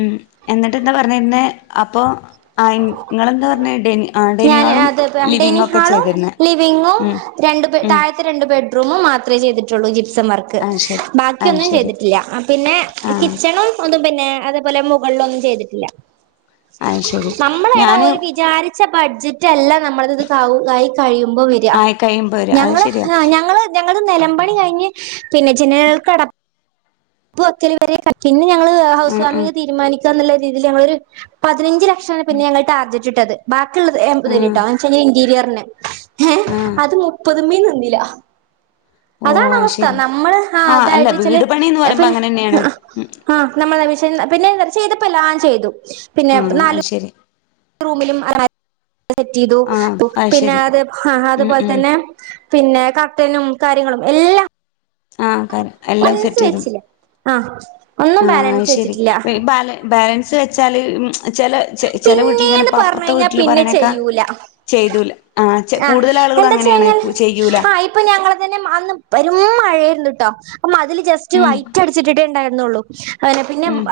ഉം എന്നിട്ട്ന്താ പറഞ്ഞിരുന്ന അപ്പൊ ആ നിങ്ങളെന്താ പറഞ്ഞ ഡെനി ആ ഞാൻ ഡെനിയാളും അത് ഡെനി ലിവിങ് ഒക്കെ ഹാളും ചെയ്തിരുന്നെ ലിവിങ്ങും ഉം രണ്ട് ഉം താഴത്തെ രണ്ട് ബെഡ റൂമ മാമേ ചെയ്തിട്ടുള്ളൂ കിച്ചൻ വർക്ക്‌ അത് ശരി അത് ബാക്കിയൊന്നും ശരി ചെയ്തിട്ടില്ല പിന്ന അഹ് പിന്നെ ആ കിച്ചനും പൊത പിന്നെ അതേപോലെ മുകളിലൊന്നും ചെയ്തിട്ടില്ല അത് ശരി നമ്മള എടാ ഞാന് ഒരു വിചാരിച്ച ശ്ശെ ബഡ്ജറ്റെല്ലാ നമ്മളത് ത് കാവൂ ആയി കഴിയുമ്പോ വരാ. ആയി കഴിയുമ്പോ വരും അത് ഞങ്ങള് ശരിയാ ഹാ ഞങ്ങള് ഞ ന്നത് നെലം പണി കഴിഞ്ഞ് പിന്നെ ജനൽക്കടപ് പൊത്തല് വരെ [unintelligible] പിന്നെ ഞാ ആ ഹൗസ് ആ വാമിംഗ് തീരുമാനിക് നല്ല രീതില് ഞങ്ങളൊരു പതിനഞ്ചില ക്ഷ പിന്ന ഞങ്ങൾ ടാർജറ്റ് ട്ടത് ബ ത് എപത് ആ തെട്ടാ ഇന്റീരിയർ പിന്നെ ഏ ആ അത് മുപ്പത് മീൻ ഇല്ല ഓ അതാണ് അത് അവസ്ഥ നമ്മള് ആ അതായത് ച്ചെല ന്ന് വരമ്പം അങ്ങനന്നെയാണ് പിന്നെന്ത പിന്നെ ചെയ്തപ്പ എല്ലാം ചെയ്തു പിന്നെ ആഹ അ നാല് ശരി റൂമിലും സെറ്റ് ചെയ്തു ആ പിന്നെ ശരി അത് ഉം അതുപോലെ ഉം തന്നെ പിന്നെ കർട്ടനും കാര്യങ്ങളും എല്ലാം ആഹ എല്ലാം സെറ്റ് ചെയ്തു ആഹ ആഹ ശെരി ബാല ബാലൻസ് വെച്ചാല് ചെല ചെല വീട്ടിൽ ഇങ്ങനെ പിന്നേന്ന് ഇപ്പ അപ്പുറത്തെ പറഞ്ഞഴിഞ്ഞാൽ വീട്ടില് പിന്നെ പറയണേക്കാ ചെയ്യൂല ചെയ്തൂല ആഹ് കൂടുതൽ ആളുകളും അങ്ങനെയാണ് എന്താച്ചഴിഞ്ഞാൽ ചെയ്യൂല ആ ഇപ്പൊ ഞങ്ങ തന്നെ അന്ന് പേരും മഴ ട്ടോ അപ്പം അതില് ജസ്റ്റ് ഉം വൈറ്റ് അടിച്ചിട്ടിട്ടേണ്ടരുന്നുള്ളു ഉ [unintelligible] പിന്നെ ഉം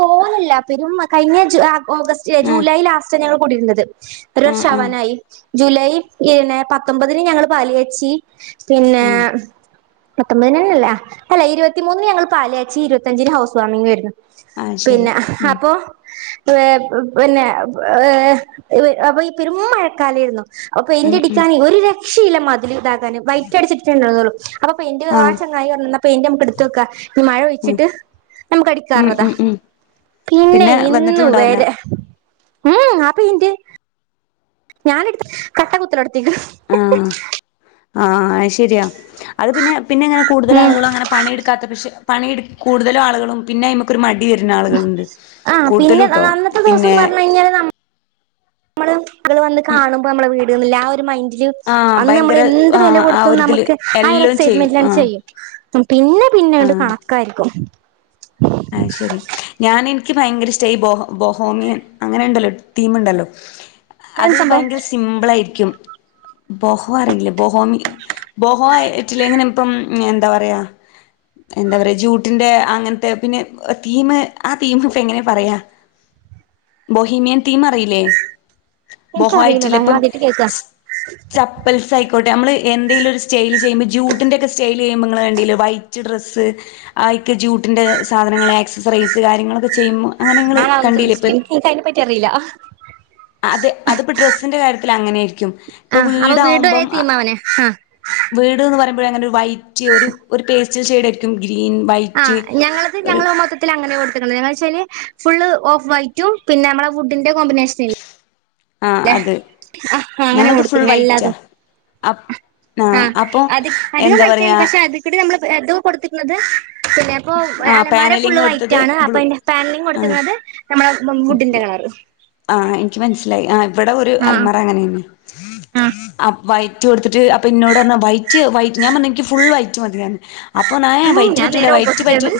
കോലല്ല പെരു കഴിഞ്ഞ ഓഗസ്റ്റ് ആഹ് ജൂലൈ ലാസ്റ്റ് ഞങ്ങൾ കൂടിരുന്നത് ആഹ് ആഹ് റഷാവാനായി ജൂലൈ ന്നെ പത്തൊമ്പതിന് ഞങള് പാല് കാച്ചി പിന്നെ ആഹ് പത്തൊമ്പതിനണ്ല്ലേ അല്ല ഇരുപത്തിമൂന്ന് ഞങ്ങള്ൾ പാലാച്ചി ഇരുപത്തയഞ്ചന് ഹൗസ് വാമിംഗ് വരുന്നു ആഹ് ശരി പിന്നെ ഉം അപ്പൊ പിന്നെ ഏ അപ്പൊ ഈ പെരുും മഴക്കാലമായിരുന്നു അപ്പൊ ഉം എന്റെ ഉം അടിക്കാന ഒരു ശ അതിൽ ഇത അെ വൈറ്റ് അടിച്ചിട്ടുണ്ടള്ളു അപ്പൊ പെയിന്റ് ആ ആഹ് ചങ്ങായിന്ന പെയിന്റ് നമുക്ക് എടുത്ത വെക്കാ ഇ മഴ ഉം ഒയിച്ചിട്ട് നമുക്ക് ഉം അടിക്കാറതാ ഉം ഉം പിന്നെ ഇന്ന വന്നിട്ടും ഉണ്ടാവില്ല വര ഉം ആ പെയിന്റ് ഞൻ ഇ കട്ട [unintelligible] ആ ആ ശരിയാ അത് പിന്നെ പിന്നെ ഇങ്ങനെ കൂടുതൽ ഉം ആളുകളും അങ്ങനെ പണിയെടുക്കാത്ത പക്ഷെ പണിടു കൂടുതലും ആളുകളും പിന്നെ നമുക്ക ഒരു മ ആഹ പിന്നെ അന്നത്തെ പിന്നെ ദിവസന്ന് പറഞ്ഞഞ് കഴിഞ്ഞാല് മ്മൾ വ കാണുമ്പോ നമ്മൾ വി [unintelligible] ആ ഒരു മ ആഹ് അന്ന് നമ്മൾ ഭയങ്കര എന്ത് വില ആഹ് ആ കൊടുത്തും ഒരിതില് നമുക്ക് ആ ഒരു എല്ലോം ചെയ്യും എക്സൈറ്റ്മെന്റിലാണ് ആഹ് ചെയ്യും പിന്നെ പിന്നെണ്ട് കണക്കായിരിക്കും ആഹ ശരി ഞൻ എ എനിക്ക് ഭയങ്കര ഇഷ്ട ഈ ബൊഹോമിയൻ അങ്ങനെ ഉണ്ടല്ലോ തീം ഉണ്ടല്ലോ അത് അതെന്ത് സംഭവം ഭയങ്കര സിംപിൾ ആയിരിക്കും ബോഹോ അറിയില്ലേ ബഹോ ബോഹോ ആയിട്ടില്ലെങ്ങനെ ഇപ്പം എന്താ പറയാ എന്താ പറയാ ജൂട്ടിന്റെ അങ്ങന പിന്നെ തീം ആ തീം ഇപ്പ എങ്ങനെ പറയാ ബൊഹീനിയൻ തീം അറിയില്ലേ ബഹയിട്ടില്ല എനിക്കറിയില്ലടാ ഞാൻ ഇപ്പം ആദ്യായിട്ട് കേൾക്കാ ചപ്പൽസ് ആയിക്കോട്ടെ നമ്മള് എന്തെങ്കിലും ഒരു സ്റ്റൈൽ ചെയ്യുമ്പോൾ ജൂട്ടിൻ്റെൊക്കെ സ്റ്റൈൽ ചെയ്യുമ്പോൾ നിങ്ങളെ കണ്ടില്ലേ വൈറ്റ് ഡ്രസ് ആയിക്ക് ജൂട്ട് ഇതിന്റ സാധനങ്ങൾ എക്സസൈസ് കാര്യങ്ങളൊക്കെ ചെയ്യുമ്പോ അങ്ങനെ നിങ്ങള് ഞാനാ അതൊന്നും കണ്ടില്ലേ ഇപ്പ ശ്രദ്ധിച്ചിട്ടില്ല എനിക്ക് അതിനെപറ്റി അറിയില്ല അത് അതിപ്പോൾ ഡ്രസ്സിൻ്റെ കാര്യത്തിൽ അങ്ങനെയായിരിക്കും ആ ഇപ്പൊ അപ്പൊ വീട് വരെ വീടാവുമ്പം തീമ്മ അവനെ ആ [unintelligible] അങ്ങനെ ഒരു വൈറ്റ് ഒരു ഒരു പേസ്റ്റിൽ ഷേഡയായിരിക്കും ആ ഞങ്ങള്ത് ഞങ്ങൾ മൊത്തത്തിൽ അങ്ങനെ കൊടു [unintelligible] ഫുള് ഓഫ് വൈറ്റും പിന്നെ നമ്മെ വുഡ്ന്റെ കോമ്പിനേഷൻ ആ ല്ല അത് അങ്ങനെ ഞങ്ങളത് ഫുൾ കൊടുത്തിക്കാണ് വൈറ്റാ ഇല്ലതും ആ ആ എന്താ അധികം പറയാ അതിൽകൂടി അത് കൊടുത്തിക്കണത് പിന്നെ അപ്പോ ആ അലമാര ഫുള്ള് പാനലിങ് വൈറ്റ് കൊടുത്തത് ആണ് അപ്പൊ ബ്ലൂ അതിന്റെ പാനലിംഗ് ആഹ് കൊടുത്തിരിക്കുന്നത് നമ്മള് ഉം വുഡിൻ്റെ കളർ ആ എനിക്ക് മനസ്സിലായി ആ ഇവിടെ ഒരു ആഹ് അൽമറ അങ്ങനെ തന്നെയാ ആഹ് ആ വൈറ്റ് കൊടുത്തിട്ട് അപ്പൊ ഇന്നോട് പറഞ്ഞ വൈറ്റ് വൈറ്റ് ഞാൻ പറഞ്ഞെനിക്ക് ഫുൾ വൈറ്റ് മതിയെന്ന് പറഞ്ഞെ അപ്പൊ ന്നാലെ വൈറ്റ് ഞാൻ പറ്റൂല്ല നേരെ വൈറ്റ് ഓപ്പോസിറ്റ് പറ്റ് ആയിരുന്നു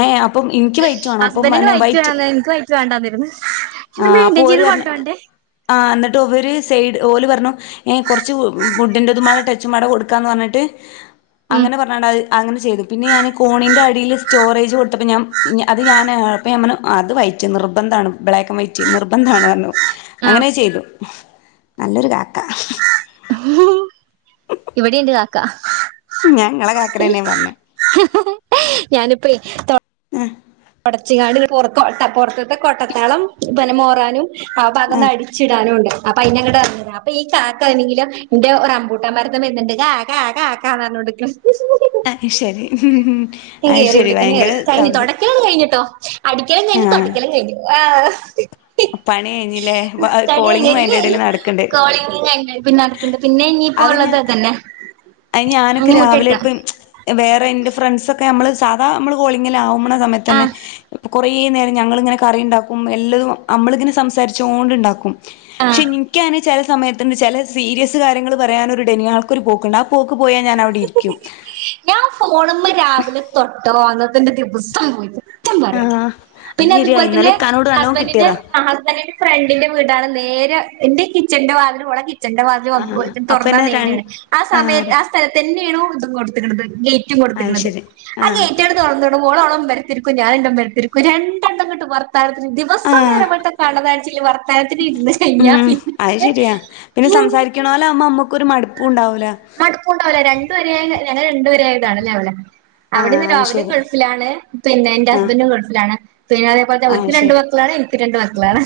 ങേ അപ്പം എനിക്ക് വൈറ്റ് വാണം അപ്പം ഹസ്ബൻഡിന് വൈറ്റ് വേണം എനിക്ക് വൈറ്റ് വേണ്ടാന്നിരുന്നു ആ ഇത് അപ്പൊ മെയിന്റെയിൻ ഓര് ചെയ്ത് പർഞ്ഞ് കൊണ്ടോണ്ടേ ആ എന്നിട്ട് ഇവര് സൈഡ് ഓല് പറഞ്ഞു കുറച്ച് വുഡിന്റെതു ടച്ചുംമ്പാടെ കൊടുക്കാന്ന് പറഞ്ഞിട്ട് ഉം അങ്ങനെ പറഞ്ഞാണ്ടത് അങ്ങനെ ചെയ്തു പിന്നെ ഞാൻ കോണിൻ്റെ അടിയിൽ സ്റ്റോറേജ് കൊടുത്തപ്പം ഞാൻ അത് ഞാൻ അപ്പം ഞാൻ പറഞ്ഞു അത് വൈറ്റ് നിർബന്ധാണ് ബ്ലാക്കൻ വൈറ്റ് നിർബന്ധാണ്ന്ന് പർഞ്ഞു ആഹ് അങ്ങനെ അഹ് ചെയ്തു നല്ലൊരു കാക്ക ഉം ഇവിടീണ്ട് കാക്ക ഞാൻ ഇങ്ങളെ കാക്കനെന്നെ പറഞ്ഞെ ഞാനിപ്പേ തൊ [unintelligible] ട്ച്ച്ങ്ങാണ്ട് പുറ പുറത്ത്ത്തെ കൊട്ടത്തളം പിന്നെ മോറാനും അപ്പൊ അതൊന്ന് ആഹ് അടിച്ചിടാനുണ്ട് അപ്പയിനങ്ങട്ട് എറങ്ങിയതാ അപ്പം ഈ കാക്ക ആണെങ്കിലോ ഇൻ്റെ റംബുട്ടാൻ മരത്തിൻമേലിരുന്നോണ്ട് കാ കാ കാ ന്നു പറഞ്ഞോണ്ടിരിക്ക് ണ് അത് ശരി അത് ശരി ഭയങ്കര സൗണ്ട് ക്കലൊക്കെ കഴിഞ്ഞിട്ടോ അടിക്കലും കഴിഞ്ഞ് ആഹ് തൊടക്കലും കഴിഞ്ഞു [unintelligible] പണി കഴിഞ്ഞില്ലേ കളി കഴിഞ്ഞു കോളിങ്ങും ഇനി അയിന്റെ ഇടേൽ ഇനി നടക്ക്ണ്ട് കോളിംഗ് കഴിഞ്ഞു പിന്നെ നടക്കുന്നുണ്ട് പിന്നെ ഇനിയിപ്പോ ഉള്ളത് അത് തന്നെ അഹ് ഞാനൊക്കെ രാവിലെപ്പം വേറെ എൻ്റെ ഫ്രെണ്ട്സ് ഒ നമ്മള് സാധ നമ്മള് കോളിംങ്ങിലാകുമ്പ ആ സമയത്തന്നെ കുറേ നേരം ഞങ്ങളിങ്ങനെ കറി ഇണ്ടാക്കും എല്ലതും നമ്മളിങ്ങനെ സംസാരിച്ചോണ്ട് ഇണ്ടാക്കും ആ ക്ഷെ ഇൻക്ക്യങ്ങനെ ചില സമയത്തിണ്ട് ചില സീരിയസ് കാര്യങ്ങൾ പറയാനൊരു ഡെനിഹാൾക്കൊരു പോക്കുണ്ട് ആ പോക്ക് പോയാ ഞാനവിടെ ഇരിക്കും ഞാൻ ഫോണുമ്മ രാവിലെ തൊട്ടോ അന്ന ത്തെ ഇൻ്റെ ദിവസം പോയി കുറ്റം പറയാം ആഹ് അത് പിന്നെ ശെരിയാ അതുപോലെ ഇന്നലെ തന്നെ ഇക്കാനോട് നല്ലോം ഹസ്ബൻഡിന്റെ കിട്ടിയതാ ഹസ്ബൻഡിന്റെ ഫ്രണ്ടിന്റെ വീടാണ് നേരെ എന്റെ കിച്ചന്റെ വാതില് ഓള കി ച്ചൻ്റെ ആഹ് വാതില് തുറന്നാ അപ്പന്നെ രൺ നേരെയാണ് ആ ആഹ് സമയത്ത് ആ തന്നേണ് ഓൾതും കൊടുത്ക്ണത് ഗേറ്റും അത് കൊടുത്ക്ണത് ശെരി ആ ആഹ് ഗേറ്റാണ്ട് തൊറന്നിടും ഓള് ഓളെ ഉമ്മര ത്തി [unintelligible] രണ്ടെണ്ണങ്ങട്ട് വറു വർത്താനത്തിന് ദിവസോം നേര ആഹ് [unintelligible] വർത്താനത്തിന് ഇരുന്ന് കഴിഞ്ഞാ ഉം അത് പിന്നെ ഒരു മടുപ്പുണ്ടാവില്ല മടുപ്പും ഉണ്ടാവില്ല രണ്ട് പേര് ആയ [unintelligible] രണ്ടു പേര് ആയതാണല്ലേ [unintelligible] ആഹ് അവിടെന്ന് അത് രാഹുലും ശരി ഗൾഫിലാണ് പിന്നെ എൻ്റെ ആഹ് ഹസ്ബൻ്റും ഗൾഫിലാണ് പിന്നെ അതേപോലത്തെ അത് അവക്ക് രണ്ടു ശരി മക്കളാണ് എനിക്ക് രണ്ട് മക്കളാണ്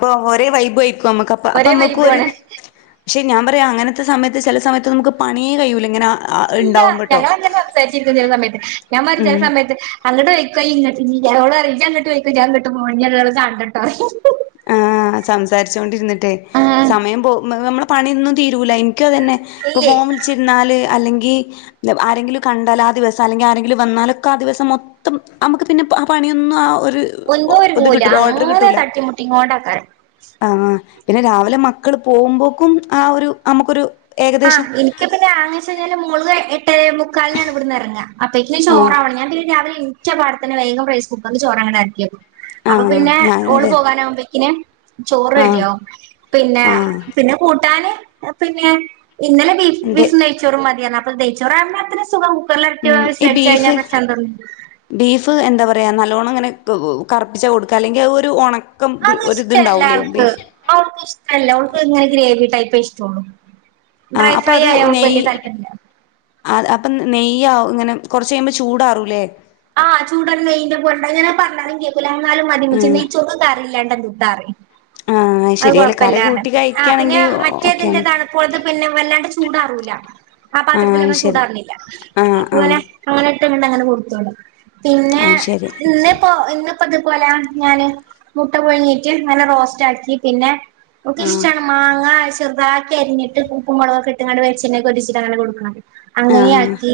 ഇപ്പോ ഒരേ വൈബുമായി നമ്മക്ക് അപ്പ അപ്പ ഒരേ നമ്മക്ക് ഒരു വൈബുമാണ് പക്ഷേ ഞാൻ പറയാ അങ്ങനത്തെ സമയത്ത് ചെല സമയത്ത് നമുക്ക് പണിയേ കഴിയൂലാ ഇങ്ങനാ ഇല്ല ഞങ്ങൾ അങ്ങനെ സംസാരിച്ചിരിക്കും ചില സമയത്ത് ഞാൻ ഉം [unintelligible] സമയത്ത് അങ്ങട്ട് ഇങ്ങട്ട് ഓള് [unintelligible] [unintelligible] പോകണ്ടട്ടോ ആഹ് സംസാരിച്ചോണ്ടിരുന്നിട്ടേ തീരൂലാ ഇനിക്കും അതന്നെ ഇപ്പോ ഇല്ലേ ഫോണില് വിളിച്ചിരുന്നാല് അല്ലെങ്കി ഈ [unintelligible] ആരെങ്കിലും കണ്ടാലാ ദിവസം അല്ലെങ്കി ആരെങ്കിലും വന്നാലൊക്കെ ആ ദിവസം മൊത്തം അമുക്ക് പിന്നെ പ് ആ പണിയൊന്നും ആവൂ ഒന്നും ഒരുങ്ങൂല അങ്ങനെ തട്ടിമുട്ടി ഇങ്ങ് പോണ്ടാക്കാരം ആഹ് പിന്നെ രാവിലെ മക്കള് പോവുമ്പോക്കും ആ ഒരു അമുക്കൊരു ആഹ് എനിക്ക് പിന്നെ ആങ്ങ ചെഞ്ഞാല് മോള് എട്ട് ട്ടേ മുക്കാലിനാണ് ഇവിടുന്ന് എറങ്ങ്അ അപ്പേക്കിനും ആഹ് ചോറാവണം ഞാൻ പിന്നെ രാവിലെ എണി ച പടെത്തന്നെ വേഗം റൈസ് കുക്കറില് ചോറ് അങ്ങട് എറക്കിവെക്കും അപ്പോ ആഹ് പിന്നെ ഞാനും ഓള് അതെ പോകാനാവുമ്പെക്കിന് ചോറ് ആഹ് റെഡിയാവും പിന്നെ ആഹ് പിന്നെ കൂട്ടാന് എ പിന്നെ ഇന്നലെ ബീഫ് എന്തേ ബീഫും നെയ്ച്ചോറും മതിയറഞ്ഞ് അപ്പ് അ നെയ്ച്ചോറാവുമ്പോ അത്ര സുഖാവും ഉം ഈ ബീഫ് ബീഫ് എന്താ പറയാന്നൽ നല്ലോണം ഇങ്ങനെ കൂ കറുപ്പിച്ചാ കൊടുക്കാ അല്ലെങ്കി അ ഒരു ഒണക് അത് ഇഷ്ടല്ല അവൾക്ക് അവൾക്ക് ഇഷ്ടല്ല ഓൾക്ക് ഇങ്ങനെ ഗ്രേവി ടൈപ്പേ ഇഷ്ടൊള്ളൂ ആഹ് ഡ്രൈ ഫ്രൈ അപ്പത് ആയ ഉ അവൾക്ക് നെയ് വല്യ താല്പര്യല്ല അത് അപ്പ നെയ് യ്യാവു ഇങ്ങനെ കൊറച്ചയുമ്പോ ചൂടാറൂല്ലേ ആഹ് ചൂടൻ നെയ്യിൻ്റെ [unintelligible] പറഞ്ഞാലും കേക്കൂലാ ന്നാലും മതിമ്മച്ചി ഉം നെയ്ച്ചോർക്ക് കറില്ലാണ്ട് എന്തുട്ടാറയും ആഹ് അത് ശരി അല്ല കറി കൊഴപ്പലാറഞ്ഞ് കൂട്ടി ആ പിന്നെ കഴിക്കുകയാണെങ്കിൽ ഓക്കെയാണ് മറ്റേതിന്റെതാണ് ഇപ്പോളത്തെ പിന്നെ വല്ലാണ്ട് ചൂടാറൂല്ല ആ ആഹ് പാത്രത്തിലൊന്നും ശരി ചൂടാറ്ണില്ല ആഹ് ആഹ് ഇതുവരെ അങ്ങനെ [unintelligible] അങ്ങനെ കൊടുത്തോട പിന്നേ അത് ശരി ഇന്നിപ്പോ ഇന്ന് ഇപ്പതുപോലെ ഞാന് മുട്ട പുഴുങ്ങീറ്റ് നല്ല റോസ്റ്റാക്കി പിന്നെ ഓക്ക് ആഹ് ഇഷ്ടാണ് മാങ്ങ ഐസ് ചെറുതാക്കി അരിഞ്ഞിട്ട് ഉപ്പും മുളകൊക്കെ ഇട്ട്ങ്ങാണ്ട് വെളിച്ചെണ്ണേക്ക ഒറ്റിച്ചിട്ടങ്ങനെ കൊടുക്ക്ണത് ആഹ് അങ്ങനെയാക്കി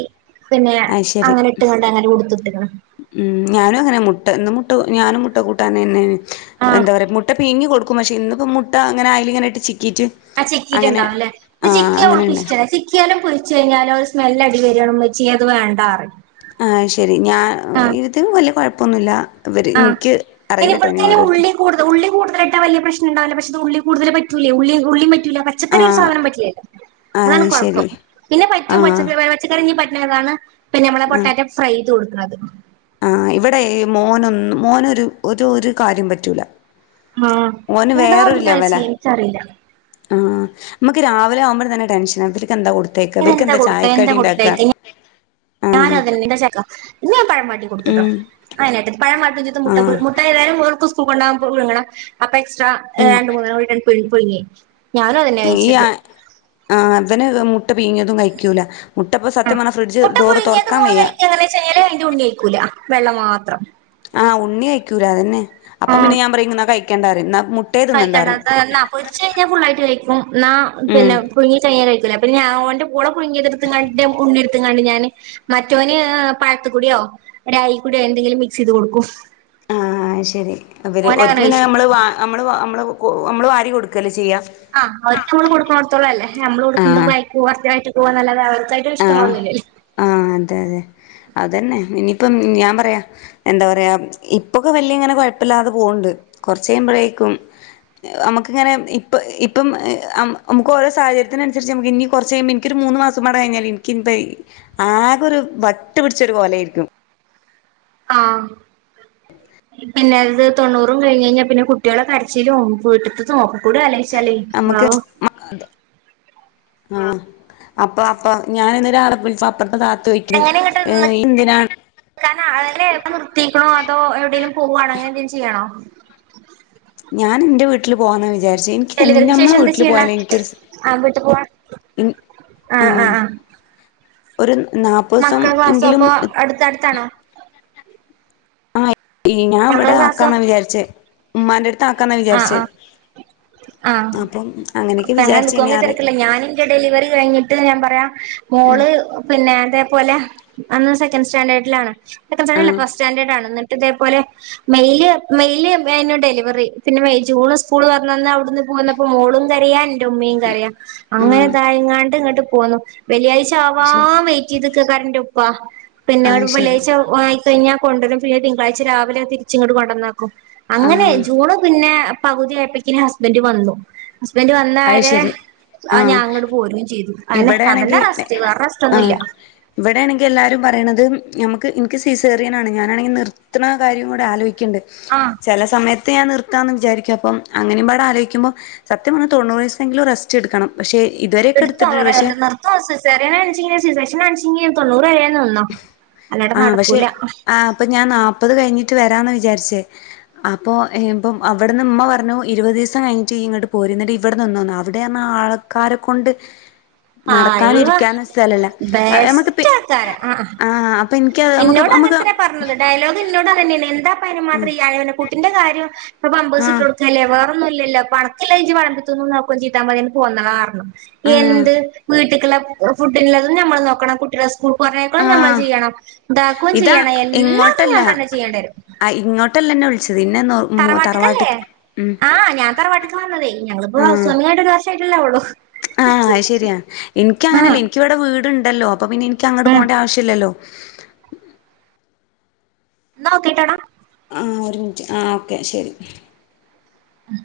പിന്നെ അത് ശരി അങ്ങനെ ഇട്ട്ങ്ങാണ്ട് അങ്ങനെ കൊടുത്തു ഉം ഞാനും അങ്ങനെ മുട്ട് ട്ട എന്നും മുട്ടു ഞാനും മുട്ട കൂട്ടാനന്നേ എന്താ ആഹ് പറയാ മുട്ട പീഞ്ഞ് കൊടുക് ക്കും പക്ഷെ ഇന്നിപ്പൊ മുട്ട ഇങ്ങനെ അയിലിങ്ങനെ ഇട്ട് ചിക്ക് ആ ചിക്കീട്ടുണ്ടാവുല്ലേ ഇത് ആഹ് ചിക്കിയ ഓൾക്ക് അങ്ങനെണ്ട് ഇഷ്ടല്ല ചിക്കിയാലും പൊരിച്ച് കഴിഞ്ഞാലും ഓള് സ്മെല്ലടി വര്ആണുമ്മച്ചീ അത് വേണ്ടാറയും ആ ശരി ഞാ ഇത് വല്ല്യ കൊഴ പ്പന്നുല്ല ആ ഇനി ഇവൾക്കയ്ന് ഉള്ളി കൂടുത ഉള്ളി കൂടു- ട്ട വല്യ പ്രശ്നം ണ്ടവൂല പക്ഷെത് ഉള്ള കൂടുതൽ പറ്റു ലെ ഉള്ളി ഉള്ളി ല്ല പച്ചക്കറി ഒരു ആഹ് സാധനം പറ്റുല്ലലോ അതാണ് അത് ശരി കൊഴപ്പം പിന്നെ പറ്റും ആഹ് പച്ചക്കറി പച്ചക്കറി നീ പറ്റ് നേതാണ് പിന്നെ നമ്മെ പൊട്ടറ്റോ ഫ്ര ത് നത് ആ ഇവിടെ മോനൊന്നു മോനൊരു ഒരു ഒരു കാര്യം പറ്റൂല ആഹ ഓന് [unintelligible] ഇച്ചറീല ആ നമുക്ക് രാവിലെ ആവുമ്പോ തന്നെ ടെൻഷൻ ഇവനെന്താ കൊടുക്ക എന്താ കൊടുത്ത ആഹ് ഞാനെ ഇന്ന് ഞാൻ പഴ പാട്ടി കൊടുത്തട്ടോ ഉം അട്ട പഴമാട്ടി മു ആഹ് മുട്ടതാലും പൂണ്ടാകുമ്പോഴ ആപ്പ എ ഉം രണ്ട് മൂന്ന്‌ [unintelligible] പുഴുങ്ങി ഞാനും അതന്നെ ഈ കഴിച്ചത് ആ ആ അതെന്നെ മു മുട്ട പീഞ്ഞതും കഴിക്കൂല മുട്ടപ്പ ആഹ് സത്യമാണ് ഫ്രിഡ്ജ് മുട്ട ഡോറ് പുഴുങ്ങിയത് തുൊറക്കാൻ മോള് വയ്യ കഴിക്ക എങ്ങനെ വെച്ച് കഴിഞ്ഞാല് അതിന്റെ ഉണ്ണി കഴിക്കൂല വെള്ള മാത്രം ആ ഉണ്ണി അയ്ക്കൂലാ അത തന്നെ അപ്പൊ പിന്നേ ഞാപറയ് ന്നാ ക്കണ്ടാര്യ കഴിക്കണ്ടത്ത് പൊരിച്ച് കഴിഞ്ഞാൽ ഫുള്ളായിട്ട് കഴിക്കും എന്ന ഉം പിന്നെ പുഴുങ്ങി ചെയ്യാനൈകുല പിന്നാ ഓന്റെ ഓളെ പുഴുങ്ങേ ഉണ്ണിട്ത്ങ്ങാണ്ട് ഞാന് മറ്റൊന് പഴത്തുകൂടിയോ എടയിക്കൂടെ എന്തങ്കിലും മിക്സയ്ത് കൊടുക്കും. ആ ശരി ഇവര് ഓനങ്ങനെ ഓര്ക് പിന്നെ കഴിച്ചോളും നമ്മള് നമ്മള് മ്മള് ഒ നമ്മള് വാരി കൊടുക്കല്ലേ ചെയ്യാ ആ അവർക്ക് നമ്മള് കൊടുക്കുന്നോടത്തോളം ല്ലെ നമ്മള് കൊടുക്കുന്നത് [unintelligible] പോവാന്നല്ലതെ ആ ആ ആ അതെ അതെ അതന്നെ ഇനിയിപ്പം ഞാൻ പറയാ എന്താ പറയാ ഇപ്പൊക്കെ വല്ല്യങ്ങനെ കുഴപ്പില്ലാതെ പോവ്ണ്ട് കുറച്ചഴുമ്പോഴേക്കും നമുക്ക് ങ്ങനെ ഇപ്പ ഇപ്പം നമുക്ക് ഓരോ സാഹചര്യത്തിനനുസരിച്ച് മ്മക്ക് ഇനി കുറച്ചഴുമ്പ മ്പം എനിക്കൊരു മൂന്ന് മാസ കഴിഞ്ഞാൽ എനിക്കി പ ആകെരു വട്ട് പിടിച്ച കോലായിരിക്കും ആ [unintelligible] തൊണ്ണൂറും കഴിഞ് കഴിഞ്ഞാൽ പിന്നെ കുട്ടികളെ കര്ച്ചിലും വീട്ട്ത്തെ [unintelligible] കൂടെ അലോയ്ച്ചാലേ ആഹ് ആ അപ്പൊ അപ്പ ഞാൻ അപ്പറത്തെ താ തോയ്ക്കിന്‌ എങ്ങനെ ഇങ്ങട്ട് ഏ എന്തിനാണ് എ നിർത്തിക്കണോ അതോ എവിടെങ്കിലും പോവാണോ അങ്ങനെ എന്തേങ്കിലും ചെയ്യണോ ഞാൻ ഇന്റെ വീട്ടില് പോകന്ന വിചാ ഡെലിവറിക്ക് ശേഷം എന്താ ചെയ്യണ ആ വിട്ട് പോവാ ആ ആ ആഹ് ആ ഒരു നാപ്പൂസം മക്കൾ വാസോ എങ്കിലും പ്പൊ അടുത്തടുത്താണോ ഇ ഞാൻ ഇവിടെ ആക്കാമ്മ വിചാരിച്ചേ ഉമ്മാന്റെ അടുത്ത് ആക്കാന്നാ ആ വിചാരിച്ചേ ആ ആ അപ്പം അങ്ങനെയൊക്കെ അപ്പ അങ്ങനെ നിക്കോ വിചാരിച്ചേനി അങ്ങനെ ആറ് തെരക്ക് ഇള്ളെയ് ഞാനിന്റെ ഡെലിവെറി കഴിഞ്ഞിട്ട് ഞാൻ പറയാ മോ അന്ന് സെക്കൻഡ് സ്റ്റാൻന്റേർഡിലാണ് സെക്കന്റ് സ്റ്റാന്റെഡ് അല്ല ആഹ് ഫസ്റ്റ് സ്റ്റാൻന്റെഡാണ് ഇന്ന ഇതേപോലെ മെയിൽ മെയിൽ എയ്നു ഡെലി വെറി പിന്നെ മെയ് ജൂണ് സ്കൂൾ തൊർന്ന അന്ന് അയുട്ന്ന് പോന്നപ്പോ മോളും കരയാ ഇന്റെ ഉമ്മിം കരയാ അങ്ങനെ ആഹ് ഇതായിങ്ങാണ്ട് ഇങ്ങട്ട് പോന്നു വെള്ളിയാഴ്ച ശരി ആവാൻ വെയിറ്റ് ചെയ്ത്ക്കക്കാരം ഇന്റെ ഉപ്പാ പിന്നെ ആഹ് ശരി വെള്ളിയാഴ്ച ആയി കഴിഞ്ഞാ കൊണ്ടരും പിന്നെ തിങ്കളഴ്ച രാവിലെ തിരിച്ച് ഇങ്ങട്ട് കൊണ്ടന്നാ ക്കും അങ്ങനെ ആഹ് പിന്നെ പകുതി അയ്പ്പെക്കിന് ഹസ്ബെന്റ് വന്നു ഹസ്ബെന്റ് അത് വന്നരെ ശരി ആ ഞാ ഇങ്ങട്ട് പോരെം ചെയ്തു അന്നെ അതന്നെ ഇവിടെയാണെങ്കിൽ എ റസ്റ്റ് വേറെ റസ്റ്റ് ആ ഒന്നുമില്ല ഇവിടെയാണെങ്കിൽ എല്ലാരും പറിണെത് നമ്മക്ക് ഇൻക്ക് സീസേറിയനാണ് ഞാനാണെങ്കി നിർത്ത്ണ കാര്യം കൂടെ ആലോ ക്ക്ണ്ട് ആഹ് ചെല സമയ തെ ഞാൻ നിർത്താന്ന് വിചാരിക്ക അപ്പം അങ്ങനെമ്പാടെ ആലോയ്ക്കുമ്പോ സത്യം പറഞ്ഞ തൊണ്ണൂറീസെങ്കിലും റസ്റ്റ് എടുക്കണം പക്ഷേ ഇ ഇതുവരെ ഇട് എടുത്തോ നിർത്തോ സിസേറിയൻ ആണ്ച്ചെങ്കി സിസെക്ഷനാണെ ച്ചങ്കി തൊണ്ണൂറ് ആയാ ആ പക്ഷെ ആ അപ്പൊ ഞാൻ നാല്പത് കയ്ഞ്ഞ് ട്ട് വരാന്ന് വിചാരിച്ചേ അപ്പൊ ഇപ്പം അവിടെന്ന് ഇമ്മ പറഞ്ഞു ഇരുപതീസം കഴിഞ്ഞിട്ട് ഇയ്യ് ഇങ്ങട്ട് പോര് ന്നട്ട് ഇവിട നിന്നോന്ന് അവ്ടെർ ഞ്ഞാ ആൾക്കാരെ കൊണ്ട് ഹായ് നടക്കാനും വാ ഇരിക്കാനും സ്ഥലല്ല നമക്ക് പേ ആ അ എന്നോട് അങ്ങൻ തന്നെ പറഞ്ഞത് ഡയലോഗ് ന്നോടും അങ്ങനെന്നെനി എന്താ നുമാത്രയയെ കുട്ടിന്റെ കാ അ പ്പം ആഹ് പമ്പേസ്ട്ടൊട്ക്കല്ലേ വേറെ ഒന്നൂല്ലല്ലോ പ അണക്ക്ല്ലെജ് വളമ്പിതിന്നു നോക്കാം ചെയ്താ മതി ങ്ങട് പോന്നളാർഞ്ഞു. ആഹ് എന്ത് വീട്ട്ക്ക്ള്ള ഫുഡ്ന്ല്ലതും ഞമ്മള് നോക്കണം കുട്ടി സ്കൂൾക്ക് പറഞ്ഞ്ക്കണം ഞമ്മള് ആഹ് ചെയ്യണം താക്കുവേം ഇതാ ചെയ്യണം എല്ലാതും ഇങ്ങോട്ടല്ല ഞമ്മളെന്നെ ചെയ്യേണ്ടരും ആഹ് ഇങ്ങോട്ടല്ല എന്നെ വിളിച്ചത് ഇന്നെ തറവാട്ട്ക്കല്ലേ തറവാട്ട്ക്ക് ഉം ആഹ ഞാൻ തറവാട്ടക്ക് വന്നതേ ഞങ്ങിപ്പോസ്വാമിയായിട്ട് ല്ലേവൊള്ളൂ ആ അയ്ശരിയ ആഹ് ൻക്കങ്ങനയല്ലേ ൻക്കിവടെ വീടുണ്ടല്ലോ അപ്പൊ പിന്നെ ൻക്കങ്ങട്ട് പോണ്ട ആവശ്യല്ലല്ലോ ന്നോകേട്ടടാ ആ ഒരു മിനിറ്റ് ആ ഓക്കെ ശരി ഉം